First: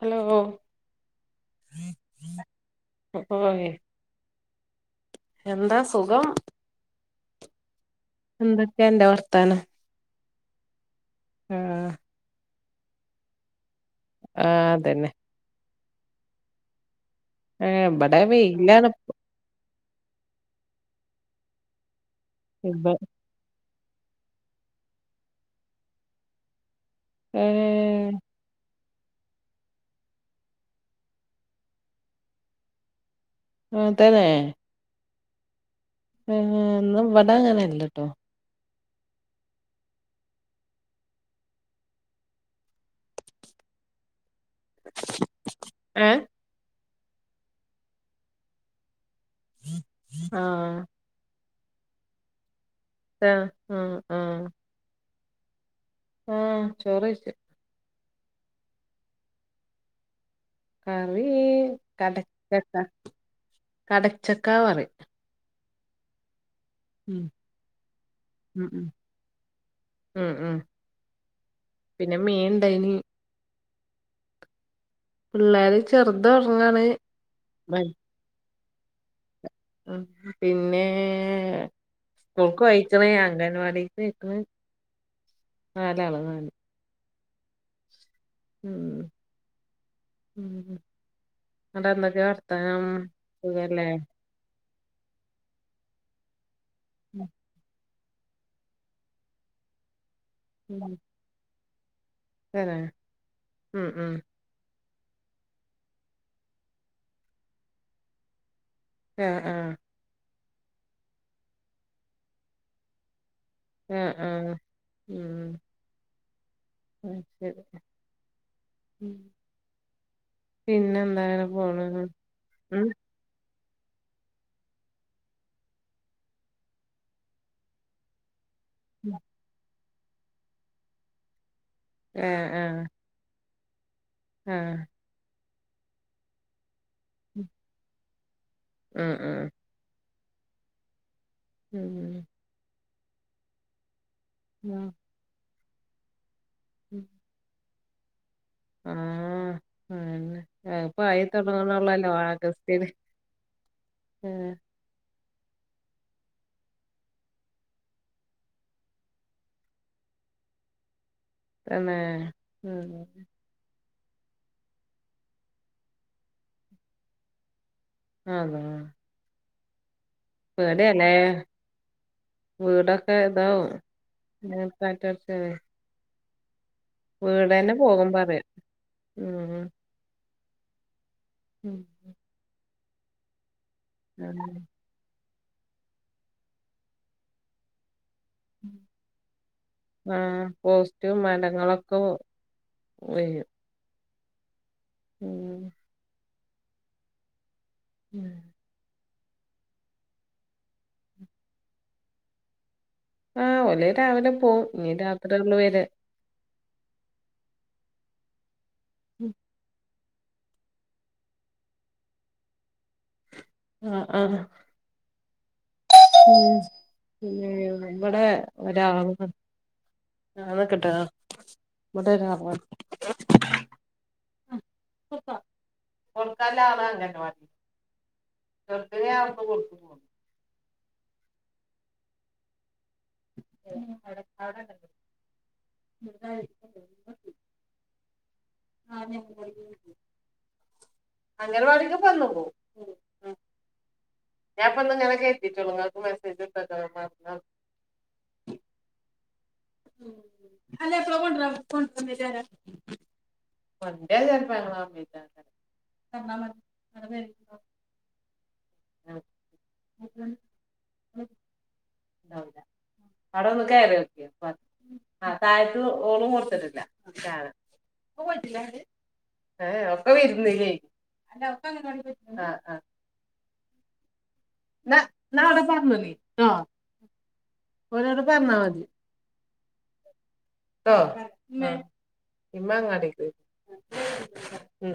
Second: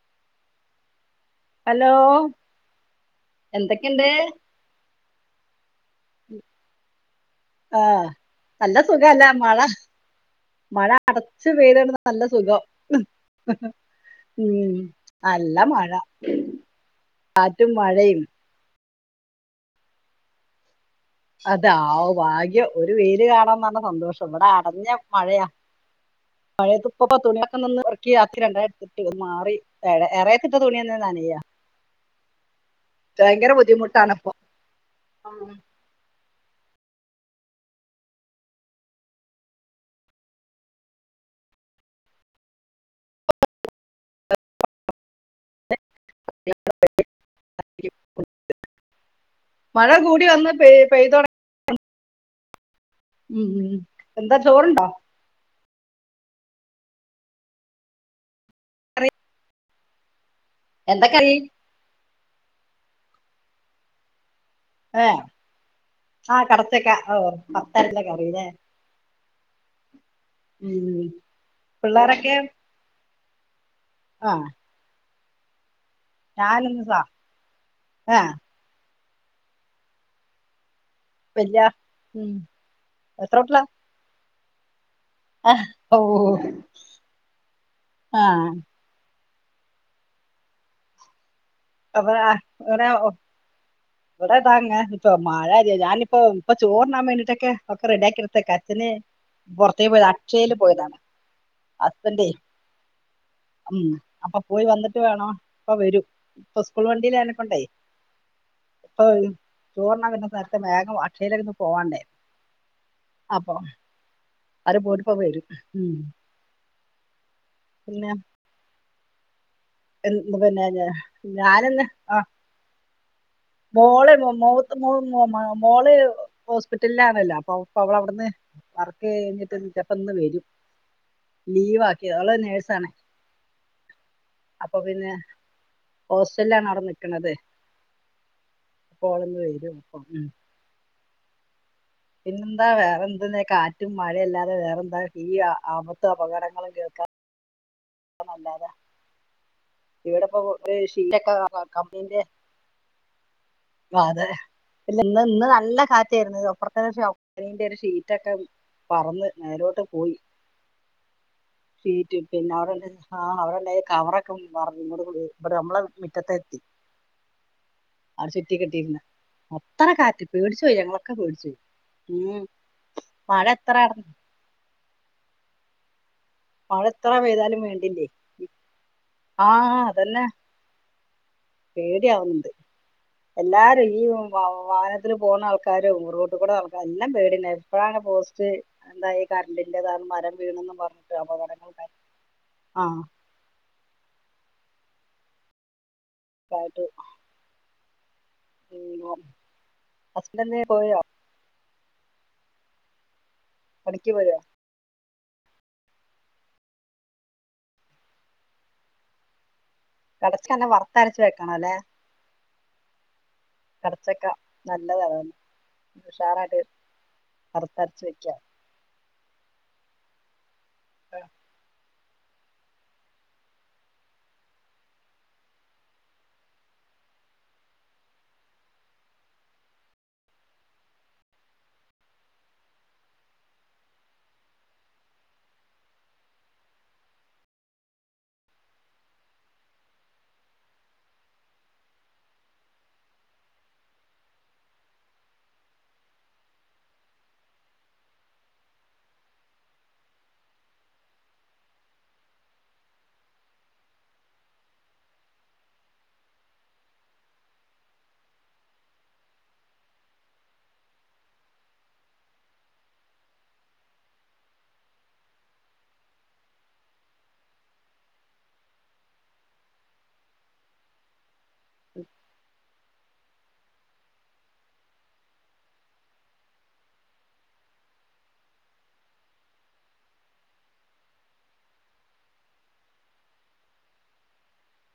Hello hello ഓയ് എന്തൊക്കെയുണ്ട് എന്താ സ് ആ നല്ല എന്തൊക്കെയാ അന്റെ സുഖല്ലേ മഴ വർത്താനം മഴ അടച്ച് ആഹ് പെയ്തോണ്ട് നല്ല സുഖം ഉം ആഹ് അതന്നെ നല്ല മഴ ആ കാറ്റും മഴയും ബടെ വെയിലാണ് പ്പ അതെ ആ ഭാഗ്യം ഇബ ഒരു വെര് കാണാഞ്ഞ സന്തോഷം ഇവിടെ അടഞ്ഞ മഴയാ മഴയപ്പപ്പോ തുണിയൊക്കെ നിന്ന് ഏഹ് ഇറക്കി അത്തി രണ്ടായി ട്ട മാറി ഏ എറെയത്തിതിട്ട തുണിയന്ന നാന്യ ഭയങ്കര ബുദ്ധിമുട്ട് അനപ്പം ആ ഇവിട അങ്ങനെല്ലട്ടോ ഏ മഴ കൂടി വന്ന് പെയ ആഹ് പെയ്തോ ഉം ആഹ് ഉ ആഹ് എന്താ ചോറണ്ടോ ആഹ ചോറച്ച കറി കറി കടച്ചക്ക കടച്ചക്കാ വറി ആഹ കടത്തൊക്കെ ഓ ഭത്താരല്ലൊക്കെ അറില്ലേ ഉം ഉം ഉം ഉം ഉ പിന്നെ പിള്ളോരൊക്കെ മീൻ ഇണ്ടായിനി ആഹ പിള്ളേര് ചെറുത ഉടങ്ങാണ് സാ ആ ഉ പിന്നെ വല്യ ഉം സ്കൂൾക്ക് വായിച്ചണ അംഗൻവാടിക്കുന്ന് ആഹ ഓ ആഹ് ഉം ഉം ന്നട്ട് അപ്പ എന്തൊക്കെ വർത്താനം ഒടെഓ സുഖല്ലേ ഉവിടെ താങ്ങ ഇപ്പ മഴ ഞാനിപ്പ ഇപ്പ ചോറിനാൻ ഉം വേണ്ടിട്ടൊക്കെ റെഡിയാക്കി എടുത്തേക്കെ അച്ഛന് പുറത്തേക്ക് പോയത് അച്ചൽ ഉം പോയതാണ് തന്നെ ഉ ഉം ഉം അപ്പൊ പോയി വന്നിട്ട് വേണോ അപ്പ വരും ഇപ്പൊ സ്കൂൾ വണ്ടിൽനെക്കണ്ടേ ആഹ് ആഹ് ചോർന പിന്നെ സ വേഗം അക്ഷയിലേന്ന് പോവാണ്ടേ അപ്പൊ ആം അര പോട്ടപ്പ വരും ഉ അ ശരി ഉ എ പിന്നെന്ന പോണ് ഞാനെന്നാ ഉം ആഹ ഉം മോളെ മവ മൂ മോളെ ഹോസ്പിറ്റലിലാണല്ലോ അപ്പൊ അപ്പ അവള അവിടുന്ന് വറക്ക കഴിഞ്ഞിട്ട് ചപ്പന്ന് വരും ലീവ് ആക്കിയത് അവളെ ആഹ് നേഴ്സ ആണ ആഹ് അപ്പൊ ആഹ് പിന്നെ ഹോസ്റ്റലാണ് അവിടെ നിിക്കണത് ഉം ഉം അഓളന്ന് വരും അപ്പ ഉ ഉം പിന്നെ എന്താ വേറെ എന്തെന്നാ കാറ്റും മഴ അല്ലാതെ ഉം വേറെന്താ ഈ ആപത്ത് അപകടങ്ങ നള കേക്കാം ഉല്ല ആഹ ഒരു പിെ ഇപ്പൊ ഷീ- ആയി തൊണണ ഉള്ളല്ലോ ആഗസ്റ്റന് അ അതെ പിെ ഇ ഇന്ന് നല്ല കാറ്റ ആായിരുന്നു ഇത് അപ്പറ ീന്റെ ഒരു ഷീറ്റ്ക്കെ പറന്ന് നേരോട്ട് പോയി തന്നെ ീ പിന്നെ അവിടെ ആ ഉം അവിടെന്ന കവറൊക്കെു നിങ്ങളോട് കൂടി ഇ് നമ്മള മുറ്റത്തെ എത്തി അവടെ ചുറ്റി അതാ കെട്ടിയിരുന്ന അത്രന കാറ്റ് പേടിച്ചു പോോയി ഞങ്ങളൊക്കെ പേടിയാല്ലേ പേടിച്ചു പോയി ഉം വീടൊക്കെ മഴ ഇതാവ എത്ര റ്റടച്ചേ മഴ എത്ര പെയ്താലും വേണ്ടില്ലേ പറയാ ഉം ആഹ അതന്നെ ഉം പേടിയ ആവുന്നുണ്ട് എല്ലാരും ഈ വ ആഹ് വാഹനത്തി പോകുന്ന ആൾക്കാരും റോട്ട കൂടെ ആൾക്കാര എല്ലാം പട എപ്പോഴാണ് പോ എന്താ കറണ്ടിറതാണ് മരം ആഹ് വീണും പറഞ്ഞിട്ട് പോസ്റ്റും അപകടങ്ങൾക്ക മരങ്ങളൊക്കെ വീഴും ഉം [unintelligible] ഉം ഹസ്ബൻഡന്ന പോയോ ആ ഒലേ പണിക്ക് രാവിലെ പോയോ പോവും ഇനി രാത്രിയള്ള വേര കടച്ചന്നെ വറത്തരച്ചു വെക്കണോ അല്ലേ കറച്ചക്ക നല്ലതതെ ഉ കറുത്തരച്ച് ഇവിടെ വെക്കാം ഒരാൾ കി വിട ഇവിടെറ കൊറക്ക കൊറക്കല്ല ആള അങ്ങനവാ ചേർക്കുക കൊടുത്തു പോ [inaudible] [inaudible] അങ്ങെട് വടക്കേ [unintelligible] പോ ഞാൻപ്പോങ്ങനെ കേട്ടീട്ടുള്ളൂ നിങ്ങൾക് മെസ്സേജ് ഇട്ട [unintelligible] അല്ലെ പോകോണ്ടറ [unintelligible] [unintelligible] തന്നാ മതി [inaudible] ആ അട ഒന്ന് കയറിക്ക താഴത്ത് ഓളും കൊടുത്തിട്ടില്ല ഇപ്പൊ പോയിട്ടില്ല അത് ഏ ഒക്കെ വാരുന്നുലെ അഹ് അഹ് ന അവിടെ പറഞ്ഞതി ആഹ് ഓരോട് പറഞ്ഞാ മതി ഹോ മാങ്ങടിക്ക് ഉം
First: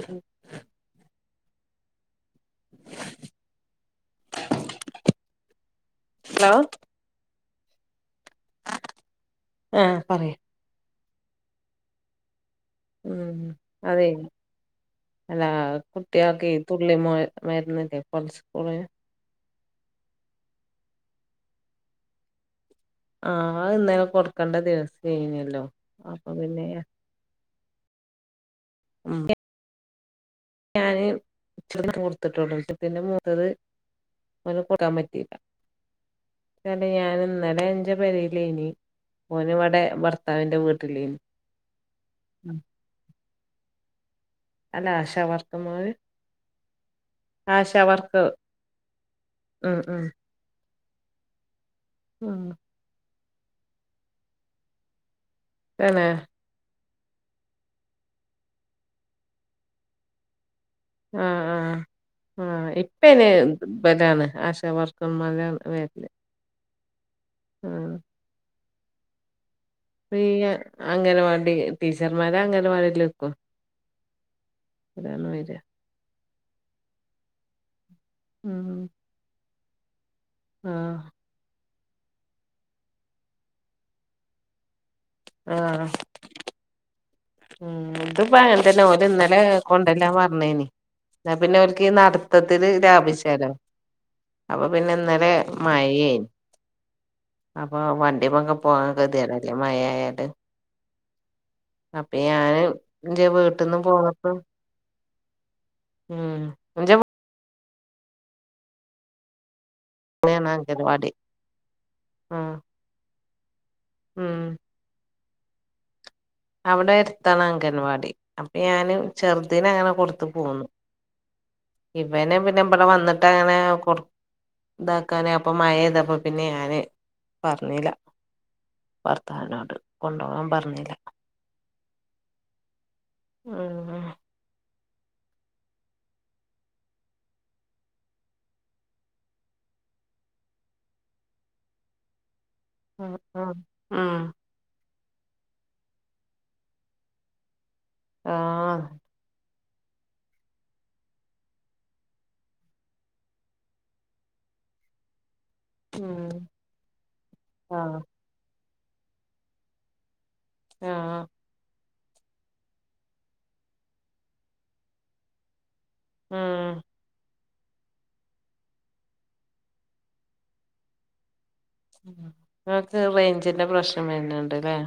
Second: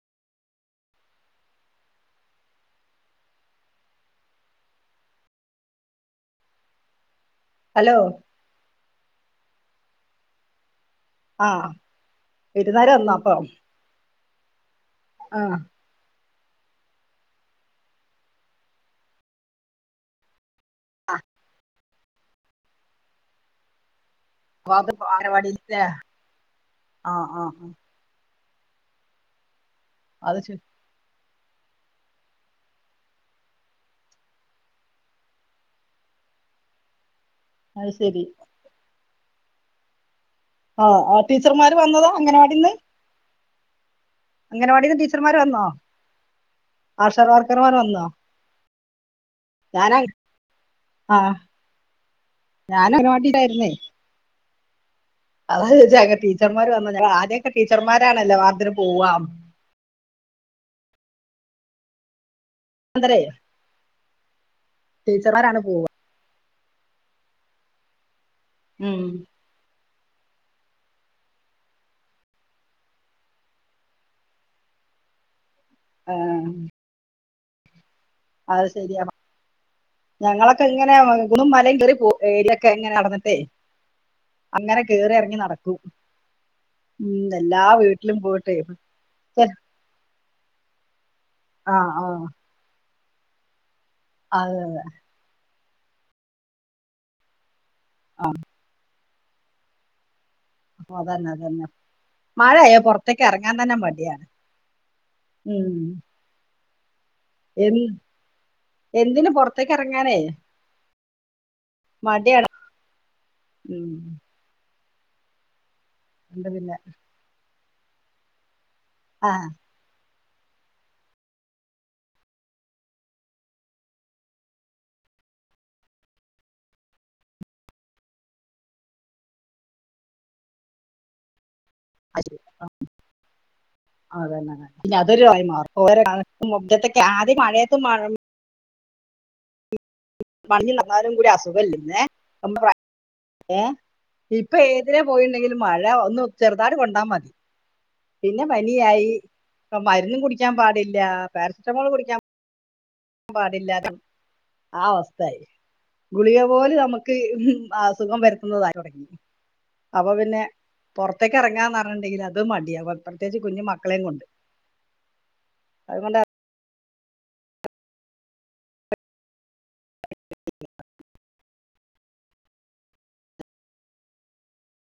ഹലോ ഹലോ ഏഹ് പറയു അഹ് ഉം അതെ അതാ ആ ലാർക്കും കുട്ടിയക്കി തുള്ളി മരുന്നല്ലേ പൾസ് പോലെ ആ ആ ഇന്നേനെ കൊടുക്കേണ്ട അപ്പൊ അത് ദിവസം കഴിഞ്ഞാലോ അംഗനവാടിയിലത്തെ അപ്പൊ പിന്നെ ആ ആ ആ ഹ്മ്മ് അത് ശ- ഞാന് ഇച്ചിരി കൊടുത്തിട്ടുള്ളു പിന്നെ മുത്തത് അത് കൊടുക്കാൻ പറ്റിയില്ല ഞാൻ ഇന്നലെ അത് എന്റെ ശരി പേരയിലെനി ഓൻ ഇവിടെ ഭർ ആ അ ടീച്ചർമാര് വന്നതാ അങ്ങനവാടിന്ന് അല്ല ആശ വർക്കാർ വന്നോ മാര് ആശാ ആശ വർക്കർമാർ വന്നോ വർക്ക് ഉം ഉം അഹ് ഉം ഞാൻ അംഗനവാടിലായിരുന്നെ അതാ തന്നെ ചോയ്ച്ച ടീച്ചറ്മാര് വന്ന് ആദ്യൊക്കെ ടീച്ചർമാരാണല്ലോ വാർത്തിന് പോവാം ആ ആഹ് ആഹ് അന്തരേ ഇപ്പനെ വരാണ് ആശ വർക്കും മലയാ ടീച്ചർമാരാണ് പോ [unintelligible] ആ ഉം പ്രീ അങ്ങനവാടി ടീച്ചർമാരെ അംഗനവാടിലിക്കും [unintelligible] ആ അത് ഉം ശരിയാണ് ഞങ്ങളൊക്കെ ഇങ്ങനെ ആഹ് കുന്നും മലയും കയറി പോ ഏരിയൊക്കെ എങ്ങനെ നടന്നിട്ടെ അങ്ങനെ കേറി ഇറങ്ങി നടക്കും ഉം, എല്ലാ ഇത് വീട്ടിലും അപ്പൊ അങ്ങനെ പോയിട്ട് തന്നെ ഓല ഇന്നലെ കൊണ്ടല്ലാ പറ. അന്നാ പിന്നെ അവർക്ക് ആഹ് ആഹ് നടത്തത്തില് ലഭിച്ചാലോ അതെ അപ്പൊ അതെ പിന്നെ ഇന്നേല മഴേ അപ്പൊ വണ്ടിമെ ഒക്കെ പോകൻ [unintelligible] മഴ ആയാല്. അ അതന്നെ അതന്നെ അപ്പ ഞാന് മഴയായ പുറത്തേക്ക് ന്റെ ഇറങ്ങാൻ തന്നെ വീട്ടന്നും മടിയാണ് പോന്നിപ്പം, ഉം ഉം [unintelligible] എ എന്തിന് പുറ പുറത്തക്ക് ഇറങ്ങാനേ വീടാണ് അംഗനവാടി മടിയാണ് ആഹ് ഉം എന്താ പിന്നെ അവിടെ അടുത്താണ് അംഗനവാടി, അപ്പൊ ഞാന് ആഹ് ചെറുതീന് അങ്ങനെ പുറത്ത് [unintelligible] ഇവനെ പിന്നെ ഇവിടെ വന്നിട്ട് അങ്ങനെ പുറ ഇതാക്കാന് അപ്പ മയേതപ്പ പിന്നെ ഞാന് പറഞ്ഞില്ല. ഭർത്തവിനോട് കൊണ്ട് പോവാൻ പറഞ്ഞില്ല അ ഉം അതന്നെ പിന്നെ അതൊരു വഴി മാറും, ഓരോ കാലുംത്തൊക്കെ ആദ്യം മഴയത്തും മാറും പണ്ട് നടന്നാലും കൂടി അസുഖല്ലന്ന് നമ്മ ഉം ഉം ഉം ഇപ്പോ ഇതിനെ പോയിണ്ടെങ്കിൽ മഴ ഒന്ന് ചെറുതായിട്ട് കൊണ്ടാ മതി പിന്നെ ആഹ് പനിയായി. ഇപ്പ മരുന്നും കുടിക്കാൻ പാടില്ല പാരസെറ്റമോൾ കുടിക്കാൻ ൻ പാടില്ലാ ആ അവസ്ഥയായി ഉം ഗുളിക പോലും നമുക്ക് ആഹ് അസുഖം വരുത്തുന്നതായി തുടങ്ങി, അപ്പൊ പിന്നെ ആഹ് പുറത്തേക്ക് ഇറങ്ങാൻ ഉണ്ടെങ്കിൽ അത് മതി, പ്രത്യേകിച്ച് കുഞ്ഞു മക്കളെയും കൊണ്ട്. അതുകൊണ്ട ഉം നിങ്ങക്ക് റേഞ്ചിന്റെ പ്രശ്നം വരുന്നണ്ടല്ലേ.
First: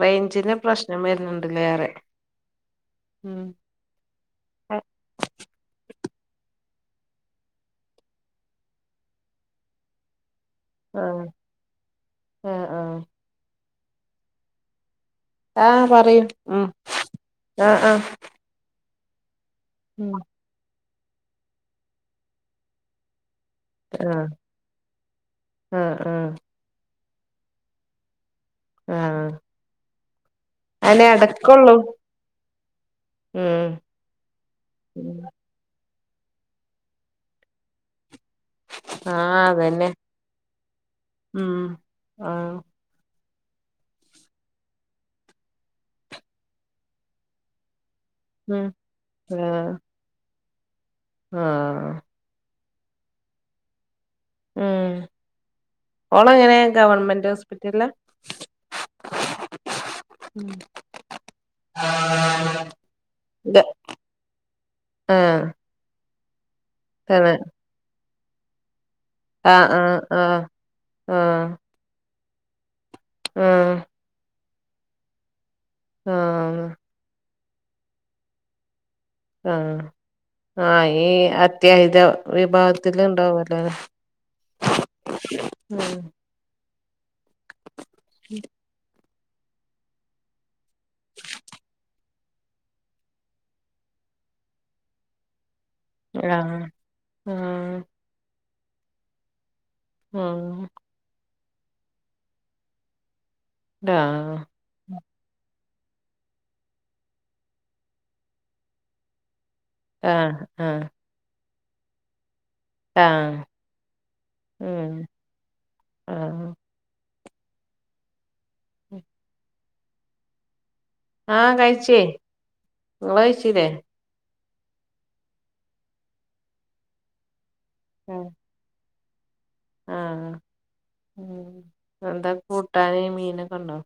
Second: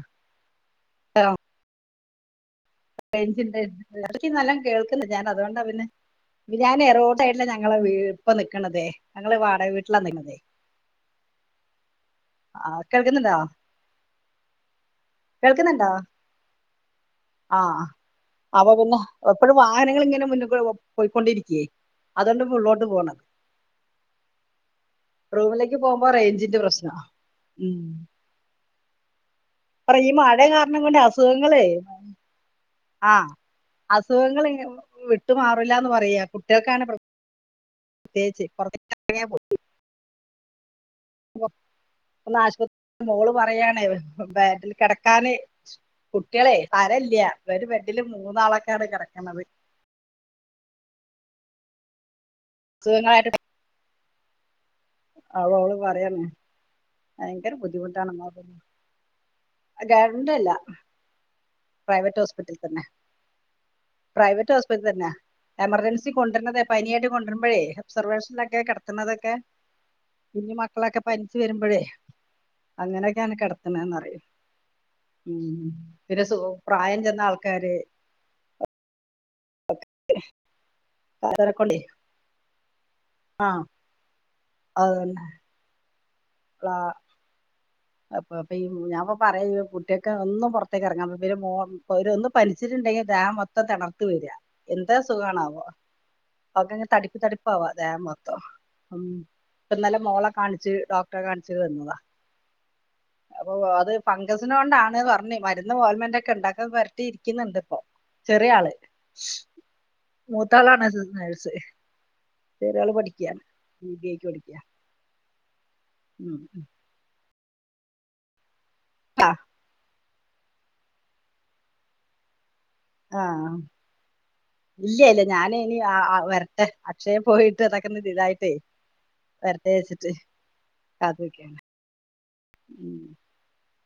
റേഞ്ചിന് പ്രശ്നം വരുന്നുണ്ടില്ലേ, റേ റേഞ്ച് ഇണ്ട്, എന്നാളിക്കീം, എല്ലാം ആഹ് കേൾൾക്കുന്നുണ്ട്, ഞാൻ അതുകൊണ്ടാ പിന്നെ ഞാൻ റോഡായിട്ടില്ല ഞങ്ങളെ ഇപ്പ നിക്കക്കണതെ, ഞങ്ങള് വാടക വീട്ടിലാണ് നിക്കണതേ. ആഹ് ആ ആഹ് കേൾക്കുന്നുണ്ടോ ആ, കേൾക്കുന്നുണ്ടോ പറയു ഉം ആ, ആഹ് ആഹ് അപ്പൊ പിന്നെ എപ്പോഴും വാഹനങ്ങൾ ഉം ഇങ്ങനെ മുന്നി കൂടെ പോയ്ക്കൊണ്ടിരിക്കേ, അതുകൊണ്ട് മുന്നോട്ട് പോണ് ആഹ് റൂമിലേക്ക് ആഹ് പോകുമ്പോ ആഹ് റേഞ്ചിന്റെ പ്രശ്നവാ ആ ഈ മഴ കാരണം കൊണ്ടെ അസുഖങ്ങളേ ആ, ഉം അസുഖങ്ങൾ വിട്ട് മാറില്ലാന്ന് പറ പറയാ കുട്ടികൾക്കാണ് പ്രത്യേകിച്ച് പൊറത്തേക്കിറങ്ങിയാൽ ആഹ് കുട്ടി അതന്നെ ഉം ഒന്ന് ആഹ് ആശുപത്രി മോളു പറയാണെ ബാറ്റിൽ കിടക്കാന് കുട്ടികളെ സാരില്യ വീട്ടില് ഉം മൂന്നാളൊക്കെയാണ് കിടക്കണത് ആ സുഖങ്ങളായിട്ട് ഉം അവ, അവള് പറയാണ് ഓളെങ്ങനെ ഗവൺമെന്റ് ഭയങ്കര ഹോസ്പിറ്റലിലാ ബുദ്ധിമുട്ടാണെന്ന് അവക്ക് കരണ്ടല്ല പ്രൈവറ്റാേസ്പിറ്റൽ തന്നെ ഗ പ്രൈവറ്റ് ഹോസ്പിറ്റൽ തന്ന ആഹ് എമജൻ ച്ചി കൊണ്ടര്ണതെ പനിയായിട്ട് തന്നെ കൊണ്ടരുമ്പഴേ ഒബ്സർവേഷനാെക്കെ കെടത്ത്ണതൊക്കെ ആഹ് ആഹ് ആഹ് കുഞ്ഞ് മക്കളൊക്കെ പൻച്ച് ആഹ് വര്മ്പഴേ അങ്ങനെയൊക്കെയാണ് ആഹ് കിടത്തണന്ന്റിയ ഉം പിന്നെ സു ആഹ് പ്രായം ചെന്നാൾ കാര് ആ ആ ഈ അവരെ കൊണ്ടേ അത്യാഹിത വിഭാ ആ ത്തികണ്ടാവല്ലേ ഉം ളാ അപ്പൊപ്പി ഈ ഞൻപ്പൊ പറയെയ്ന് കുട്ട്യെക്കെന്നും പൊറത്തേക്കെറങ്ങാൻ ഇവര് മോ ഒര് ഒന്ന് പനിച്ചിട്ട്ണ്ടെങ്കി ദേഹം മൊത്തം തെണർത്ത് വെര എന്ത് അസുഖാണാവോ ആഹ് ഒക്കെങ്ങെനെ തടിപ്പ് തടിപ്പാവാ ആഹ് ദേഹംമൊത്തം ഉം ഇപ്പന്നലെ മോളെ ഉം കാണിച്ച് ഡോക്ടറെ കാണിച്ചിട്ട് വന്നതാ അപ്പൊ അത് ആഹ് ഫംഗസിനോണ്ടാണ് പർ ന്ന് മര്ന്നും ഓൽമെന്റെക്കെണ്ട് അക്കൊ പൊരട്ടി ഇരിക്കിന്ന്ണ്ട്പ്പൊ ചെറ്യേ ആള് ആഹ് മൂത്താളാണ് ആഹ് ത് നെഴ്സ് ചെറ്യാള് പഠിക്ക ആഹ് ബിബിഐക്ക് പഠിക്ക ഉം ഉം ആഹ് അ ആ കഴിച്ചേ ആ ഇങ്ങളയ്ച്ചീലെ ഇല്ല ലെല്ല ഞാനിനി വെരട്ടെ അക്ഷയെ പോയിട്ട് ഇതൊക്കെന്ന് ഇതായിട്ടെ ആ ഉം അതൊക്കെയാണ് എന്താ കൂട്ടാന്‌ ഉം മീനൊക്കെണ്ടോ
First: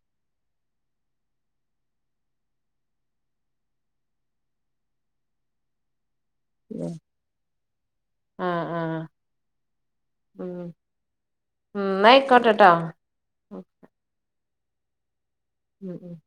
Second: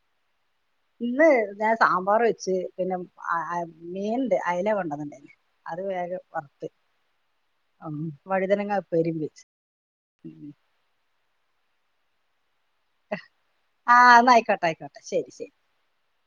ഇന്ന് ഞാൻ സാമ്പാറ് വെച്ച് പിന്നെ അ അ മീൻണ്ട് അയ്ല കൊണ്ടന്ന്ണ്ടയ് അത് വേഗം വർത്ത് ഉം ഉം ആഹ് വഴിതനങ്ങ ആഹ് ഉപ്പരിണ്ട് ആ അ ആന്നാ അയ്ക്കോട്ടെ അയ്ക്കോട്ടെ ശെരി ശെരി ഉം ഉം